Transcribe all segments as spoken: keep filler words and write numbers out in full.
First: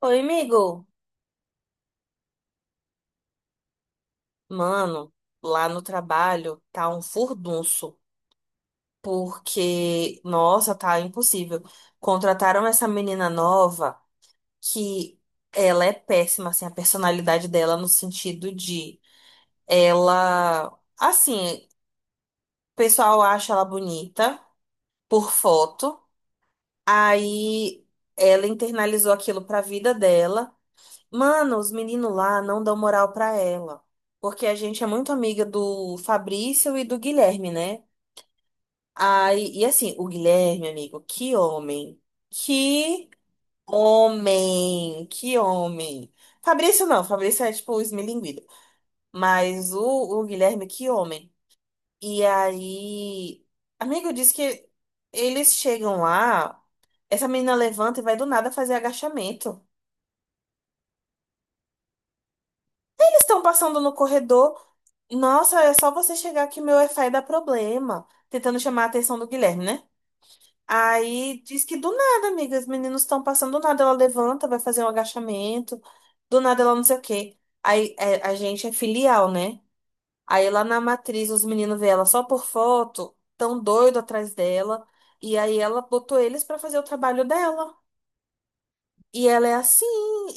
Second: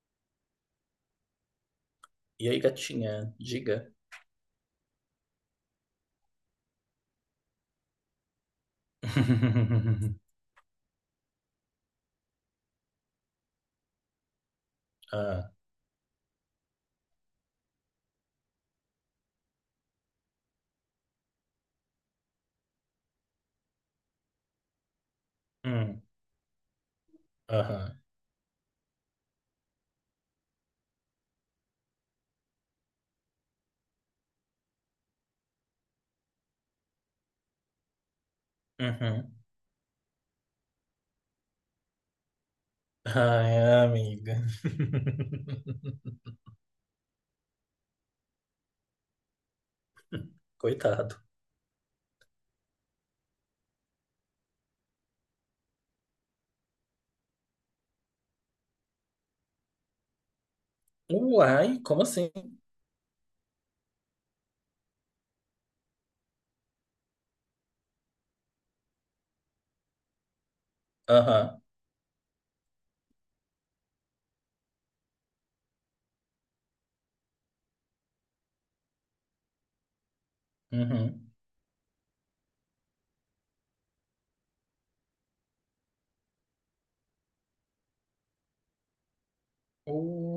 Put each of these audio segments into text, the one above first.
Oi, amigo. E aí, gatinha, diga. Mano, lá no trabalho tá um furdunço, porque, nossa, tá impossível. Contrataram essa menina nova que Ah, ela é péssima, assim, a personalidade dela no sentido de ela, assim, o pessoal acha ela bonita por foto, hum, aí aham, ela internalizou aquilo pra vida dela. Mano, os meninos lá não dão moral pra ela. Porque a gente é muito amiga do Fabrício e do Guilherme, né? uhum. Aí, e assim, o Guilherme, amigo, que homem. Que Ai, amiga. homem. Que homem. Fabrício não, Fabrício é tipo o esmilinguido. Mas o, o Guilherme, que Coitado. homem. E aí, amigo, diz que eles chegam lá, essa menina levanta e vai do nada fazer agachamento. Uai, como assim? Eles estão passando no corredor. Nossa, é só você chegar que meu Wi-Fi dá problema. Tentando chamar a atenção do Guilherme, né? Aí Aham, diz que do nada, amiga, os meninos estão passando, do nada ela levanta, vai fazer um agachamento, do nada ela não sei o quê. Aí é, a gente é filial, né? Aí lá na matriz uhum. os meninos vê ela só por foto, tão doido atrás dela, e aí ela botou eles pra fazer o trabalho dela. E ela é assim,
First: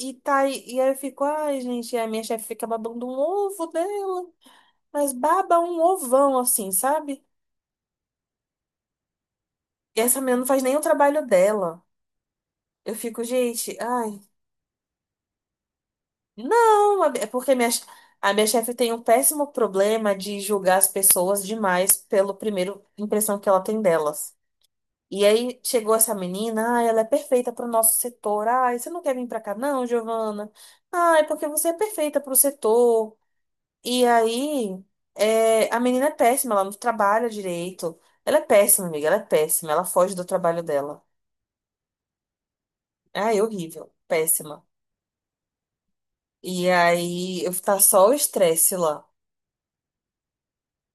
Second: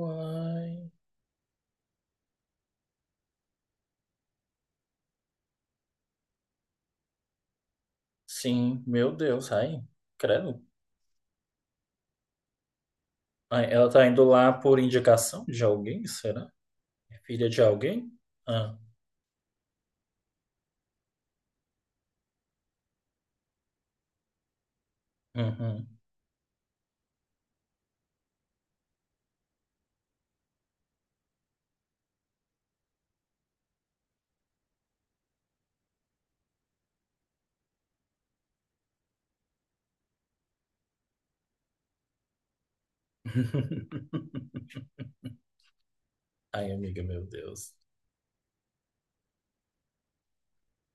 e tá, aí- e aí eu fico, ai, gente, a minha chefe fica babando um ovo dela. Mas baba um ovão, assim, sabe? Sim, meu Deus, ai, E essa menina não credo. faz nem o trabalho dela. Eu fico, Ai, gente, ela tá ai, indo lá por indicação de alguém, será? não, É é filha porque de minha, che- alguém? a minha chefe Ah, tem um péssimo problema de julgar as pessoas demais pelo primeiro impressão que ela tem delas. E aí uhum. chegou essa menina, ai, ela é perfeita para o nosso setor. Ai, você não quer vir para cá, não, Giovana? Ai, porque você é perfeita para o setor. E aí, é, a menina é péssima, ela não trabalha direito. Ela é péssima, amiga, ela é péssima, ela foge do trabalho dela. Ai, horrível. Péssima. E Ai, amiga, meu aí, eu Deus. tá só o estresse lá.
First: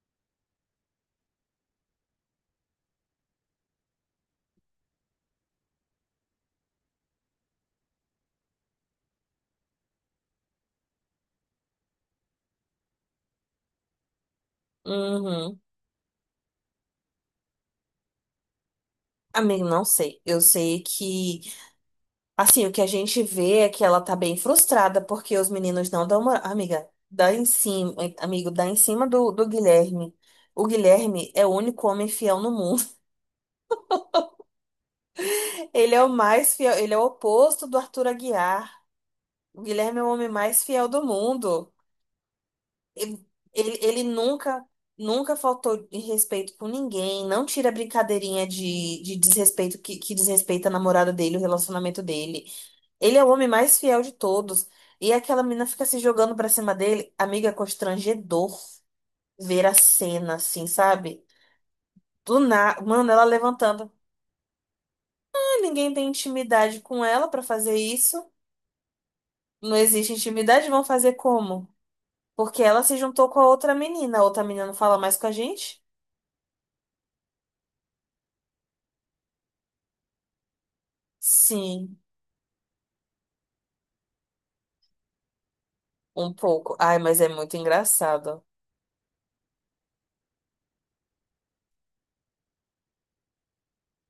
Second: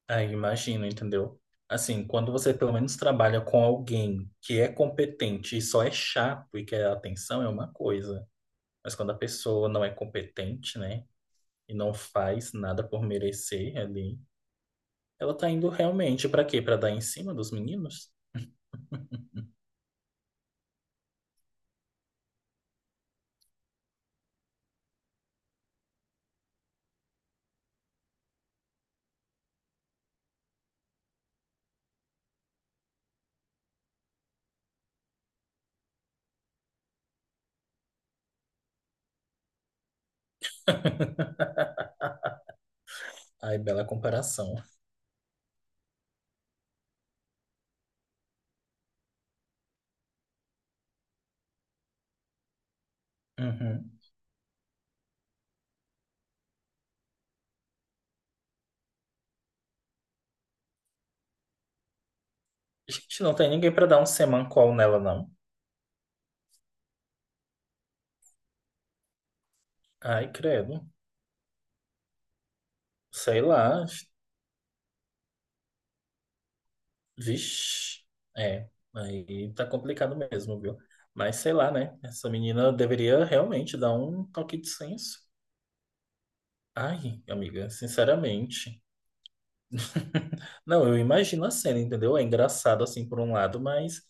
Ah, imagino, entendeu? Assim, quando você pelo menos trabalha com alguém que é competente e só é chato e quer atenção, é uma coisa. Mas quando a pessoa não é competente, né? E não faz nada por merecer ali, ela tá Uhum. indo realmente pra quê? Pra dar em cima dos meninos? Amigo, não sei. Eu sei que, assim, o que a gente vê é que ela tá bem frustrada porque os meninos não dão uma... Amiga, dá em cima, amigo, dá em cima do, do Guilherme. O Guilherme é o único homem fiel no mundo. Ele é o mais fiel, ele é o oposto do Arthur Aguiar. O Guilherme é o homem mais fiel do mundo. Ele, Ai, ele bela ele comparação. nunca, nunca faltou em respeito com ninguém, não tira brincadeirinha de, de desrespeito que, que desrespeita a namorada dele, o relacionamento dele. Ele é o homem mais Uhum. fiel de todos. E aquela menina fica se jogando pra cima dele. Amiga, é constrangedor ver a cena, assim, sabe? Do nada, mano, ela Gente, não tem ninguém pra levantando. dar um semancol nela, não. Ah, ninguém tem intimidade com ela pra fazer isso. Não existe Ai, intimidade, vão credo. fazer como? Porque ela se juntou com Sei a outra lá. menina. A outra menina não fala mais com a gente? Vixe, é, aí tá complicado mesmo, viu? Mas sei lá, Sim. né? Essa menina deveria realmente dar um toque de senso. Um pouco. Ai, mas Ai, é muito amiga, engraçado. sinceramente. Não, eu imagino a cena, entendeu? É engraçado assim por um lado, mas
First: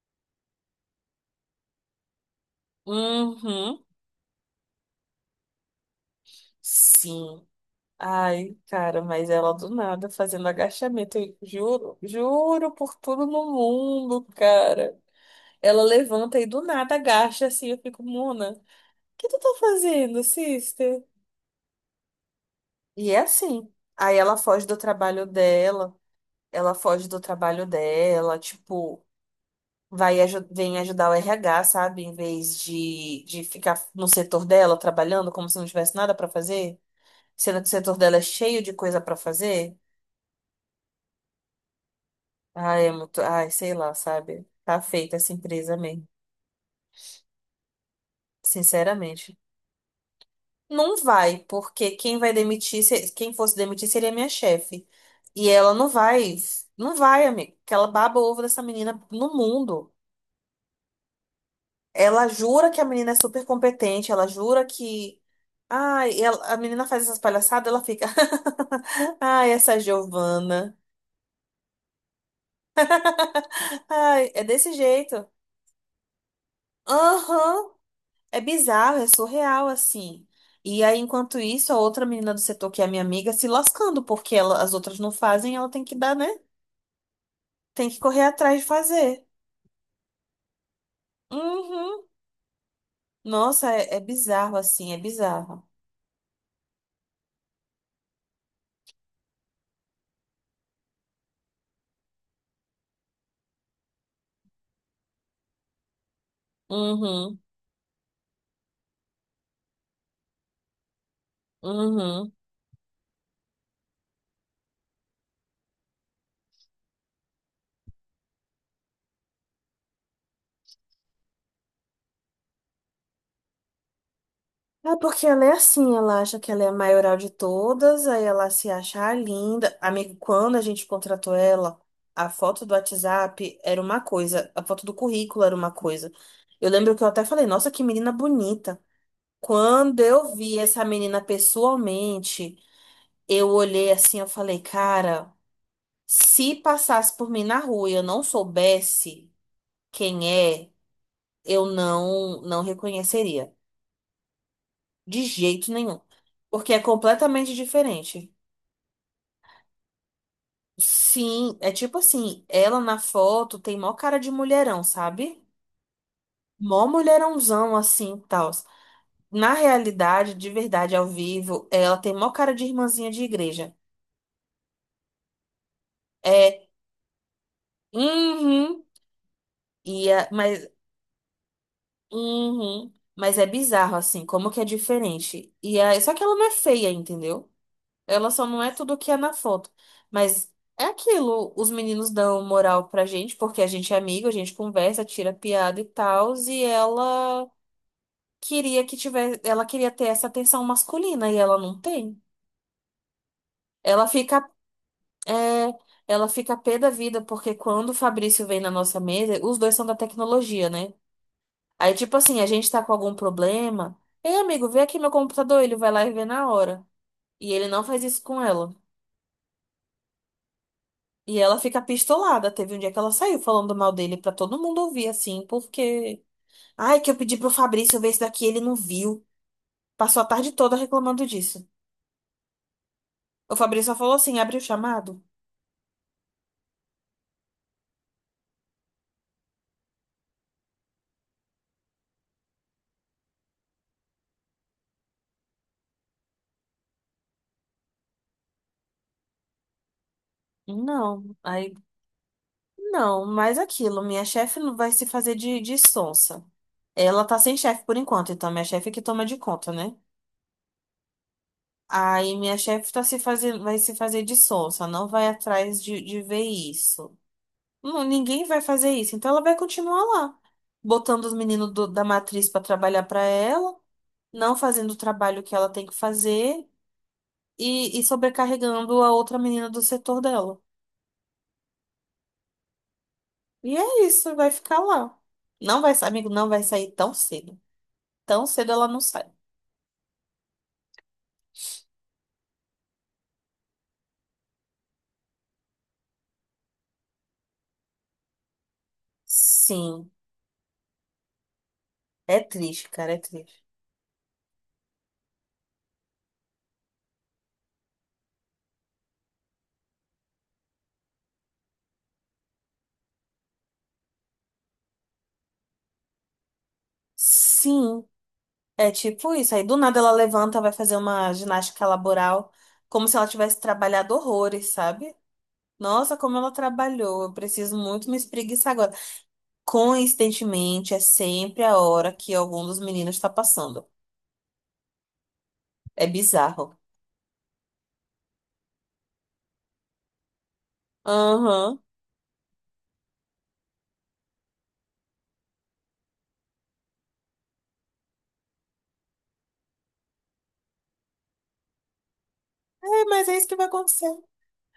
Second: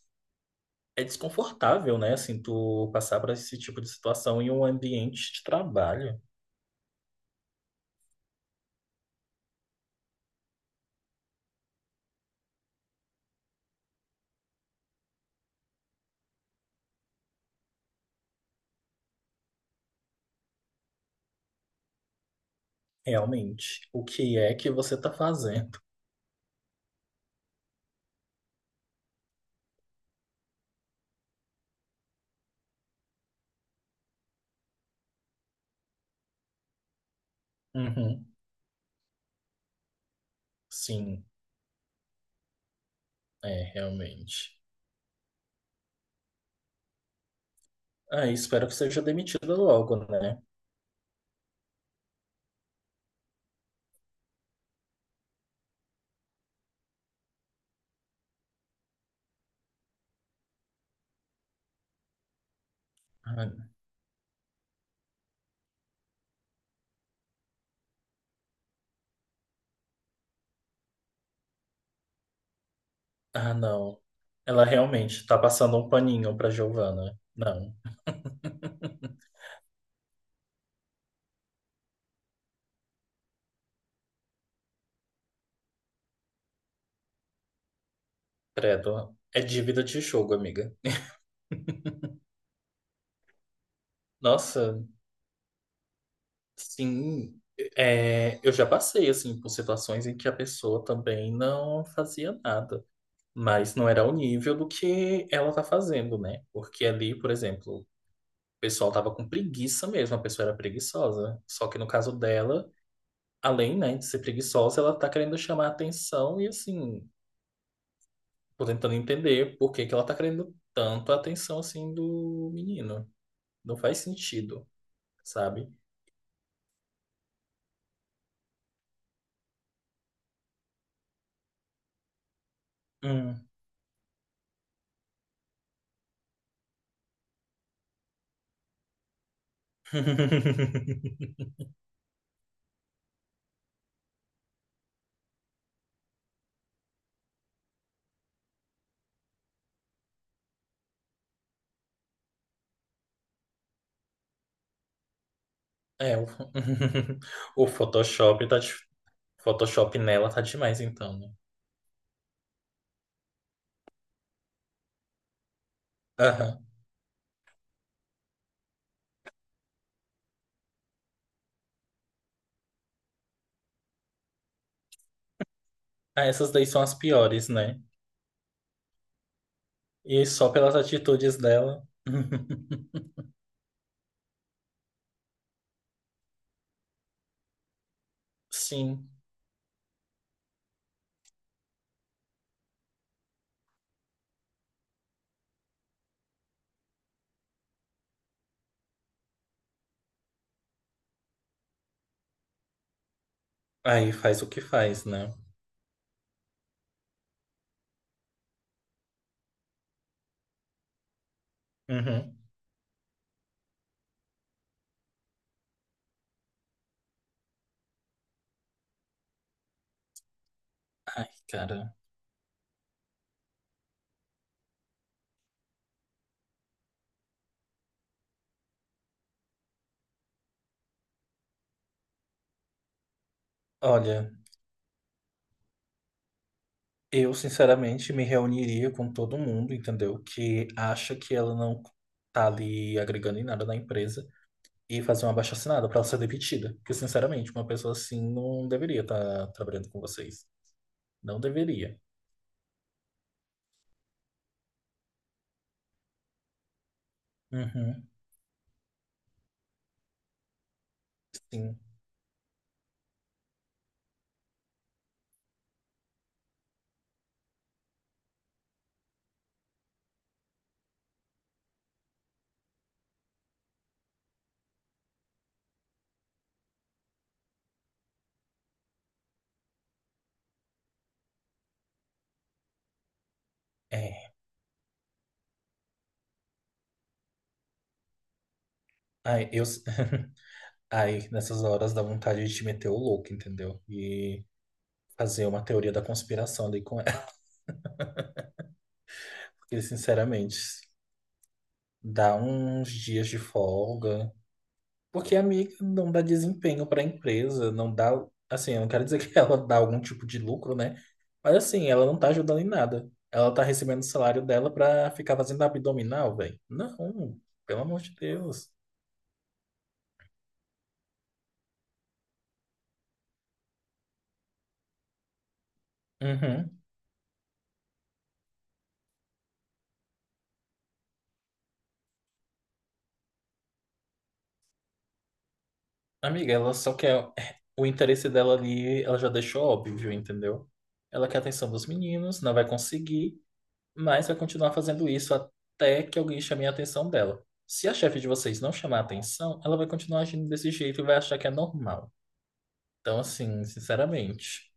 é desconfortável, né? Assim, tu passar por esse tipo Uhum. de situação em um ambiente de trabalho, Sim. Ai, cara, mas ela do nada fazendo agachamento. Eu juro, juro por tudo no mundo, cara. Ela levanta e do nada agacha assim. Eu fico, Mona, o que tu tá fazendo, sister? E é assim. realmente. O Aí ela que é foge que do você tá trabalho fazendo? dela. Ela foge do trabalho dela, tipo. Vai, aju- vem ajudar o R H, sabe? Em vez de, de ficar no setor dela trabalhando como se não tivesse nada pra fazer, sendo que o setor dela é Uhum, cheio de coisa pra fazer. sim, Ai, é muito, ai, é, sei lá, sabe? realmente. Tá feita essa empresa mesmo, Ah, espero que seja sinceramente. demitida logo, né? Não vai, porque quem vai demitir, se- quem fosse demitir seria minha chefe. E ela não vai, não vai, amigo, porque ela baba o ovo dessa menina no mundo. Ela jura que a menina é super Ah, competente, ela jura que ai, ela- a menina faz essas palhaçadas, ela fica. Ai, essa Giovana. ah, não. Ai, é Ela desse jeito. realmente tá passando um paninho pra Giovana. Aham. Não, É bizarro, é surreal, assim. E aí, enquanto isso, a outra menina do setor, que é a minha amiga, se lascando, porque ela- as outras não fazem, ela tem que dar, né? Tem que correr atrás de credo. fazer. É dívida de jogo, amiga. Uhum. Nossa, é, é bizarro, Nossa, assim, é bizarro. sim. É, eu já passei, assim, por situações em que a pessoa também não fazia nada. Mas não era o nível do que ela tá fazendo, né? Porque ali, por Uhum. exemplo, o pessoal tava com preguiça mesmo, a pessoa era preguiçosa. Só que no caso Uhum. dela, além, né, de ser preguiçosa, ela tá querendo chamar atenção e, assim, tô tentando entender por que que ela tá querendo tanto a atenção assim do menino. Não faz sentido, É porque ela é sabe? assim, ela acha que ela é a maioral de todas, aí ela se acha a linda. Amigo, quando a gente contratou ela, a foto do Hum. WhatsApp era uma coisa, a foto do currículo era uma coisa. Eu lembro que eu até falei, nossa, que menina bonita. Quando eu vi essa menina pessoalmente, eu olhei assim, eu falei, cara, se passasse por mim na rua e eu não soubesse quem é, eu não, não reconheceria. De jeito nenhum. É, o, Porque é completamente o diferente. Photoshop tá de... Photoshop nela tá demais então, né? Sim, é tipo assim, ela na foto tem mó cara de mulherão, sabe? Aham. Mó mulherãozão assim, tal. Na realidade, de verdade, ao vivo, ela tem mó cara de irmãzinha de igreja. Ah, essas daí É, são as piores, né? uhum, e E é, só mas, pelas atitudes dela. uhum, mas é bizarro assim, como que é diferente. E é, só que ela não é feia, entendeu? Ela só não é tudo o Sim. que é na foto. Mas é aquilo, os meninos dão moral pra gente, porque a gente é amigo, a gente conversa, tira piada e tal, e ela queria que tivesse, ela queria ter essa atenção masculina e ela não tem. Ela Aí faz o fica, que faz, né? é, ela fica pé da vida, porque quando o Fabrício vem na nossa mesa, os dois são da tecnologia, né? Aí, tipo Uhum. assim, a gente tá com algum problema. Ei, amigo, vê aqui meu computador, ele vai lá e vê na hora. E ele não faz isso com ela. Ai, E ela fica cara. pistolada. Teve um dia que ela saiu falando mal dele pra todo mundo ouvir, assim, porque. Ai, que eu pedi pro Fabrício ver isso daqui, ele não viu. Passou a tarde toda reclamando disso. O Fabrício só falou Olha. assim: abre o chamado? Eu, sinceramente, me reuniria com todo mundo, entendeu? Que acha que ela não tá ali agregando em nada na empresa e fazer uma abaixo-assinado pra ela ser demitida. Porque, sinceramente, uma pessoa assim não deveria estar trabalhando com vocês. Não. Não Aí, deveria. não, mas aquilo, minha chefe não vai se fazer de, de sonsa. Ela tá sem chefe por Uhum, enquanto, então minha chefe é que toma de conta, né? sim. Aí minha chefe tá se fazendo, vai se fazer de sonsa, não vai atrás de, de ver isso. Não, ninguém vai fazer isso. Então ela vai continuar lá, botando os meninos do- da matriz para trabalhar para ela, não fazendo o trabalho que ela tem que fazer e, e sobrecarregando a outra menina do setor dela. E é É. isso, vai ficar lá. Não vai, sa- amigo, não vai sair tão cedo. Tão cedo ela não sai. Ai, eu... Ai, nessas horas dá vontade de te meter o louco, entendeu? E fazer uma teoria da conspiração ali com ela. Porque, Sim, sinceramente, dá é triste, uns cara, é dias de triste. folga. Porque a amiga não dá desempenho para a empresa, não dá, assim, eu não quero dizer que ela dá algum tipo de lucro, né? Mas assim, ela não tá ajudando em nada. Ela tá recebendo o salário dela pra ficar fazendo abdominal, velho. Não, pelo amor Sim, de Deus. é tipo isso. Aí do nada ela levanta, vai fazer uma ginástica laboral, como se ela tivesse trabalhado horrores, sabe? Nossa, como ela Uhum. trabalhou. Eu preciso muito me espreguiçar agora. Coincidentemente, é sempre a hora que algum dos meninos está passando. É Amiga, ela bizarro. só quer o interesse dela ali, ela já deixou óbvio, entendeu? Ela quer a atenção Aham. dos meninos, não vai conseguir. Mas vai continuar fazendo isso até que alguém chame a atenção dela. Se a chefe de vocês não chamar a atenção, ela vai continuar agindo desse jeito e vai achar que é normal. É, Então, mas é isso que assim, vai acontecer. sinceramente.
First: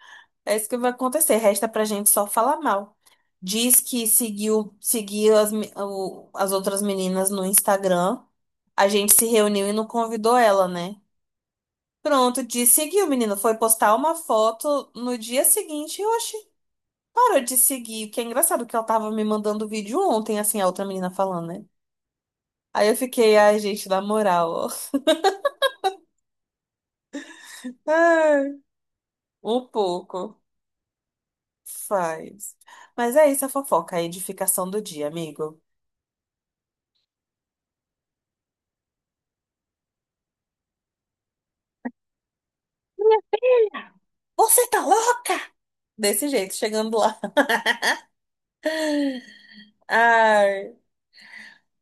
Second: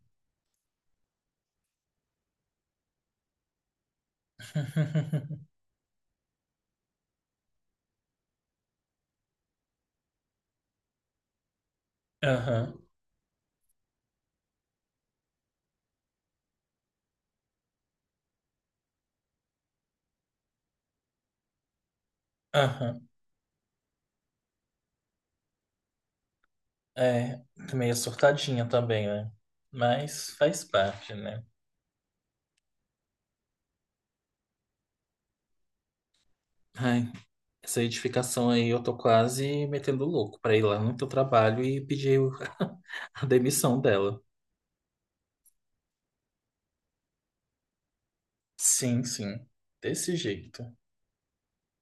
É isso que vai acontecer. Resta pra gente só falar mal. Diz que seguiu, seguiu as, me- o- as outras meninas no Instagram. A gente se reuniu e não convidou ela, né? Pronto, disse Aham, seguiu, menino. Foi postar uma foto no dia seguinte. Oxi. Parou de seguir, que é engraçado que ela tava me mandando vídeo ontem, assim, a outra menina falando, né? Aí eu aham. fiquei, ai, gente, na moral, ó. É, meio Ai, surtadinha também, né? um Mas pouco. faz parte, né? Faz. Mas é isso a fofoca, a edificação do dia, amigo. Ai, essa edificação aí eu tô quase metendo louco pra ir lá no teu trabalho e pedir o- a demissão dela. Você tá louca? Desse jeito, chegando lá. Sim, sim. Desse jeito. Ai,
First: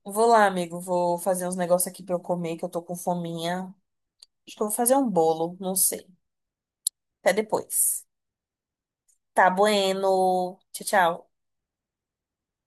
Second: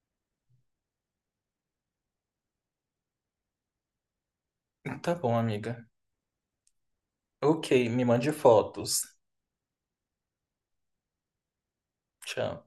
vou lá, amigo. Vou fazer uns negócios aqui pra eu comer, que eu tô com fominha. Acho que eu vou fazer um Tá bom, bolo, não amiga. sei. Até Ok, depois. me mande fotos. Tá bueno. Tchau, tchau. Tchau.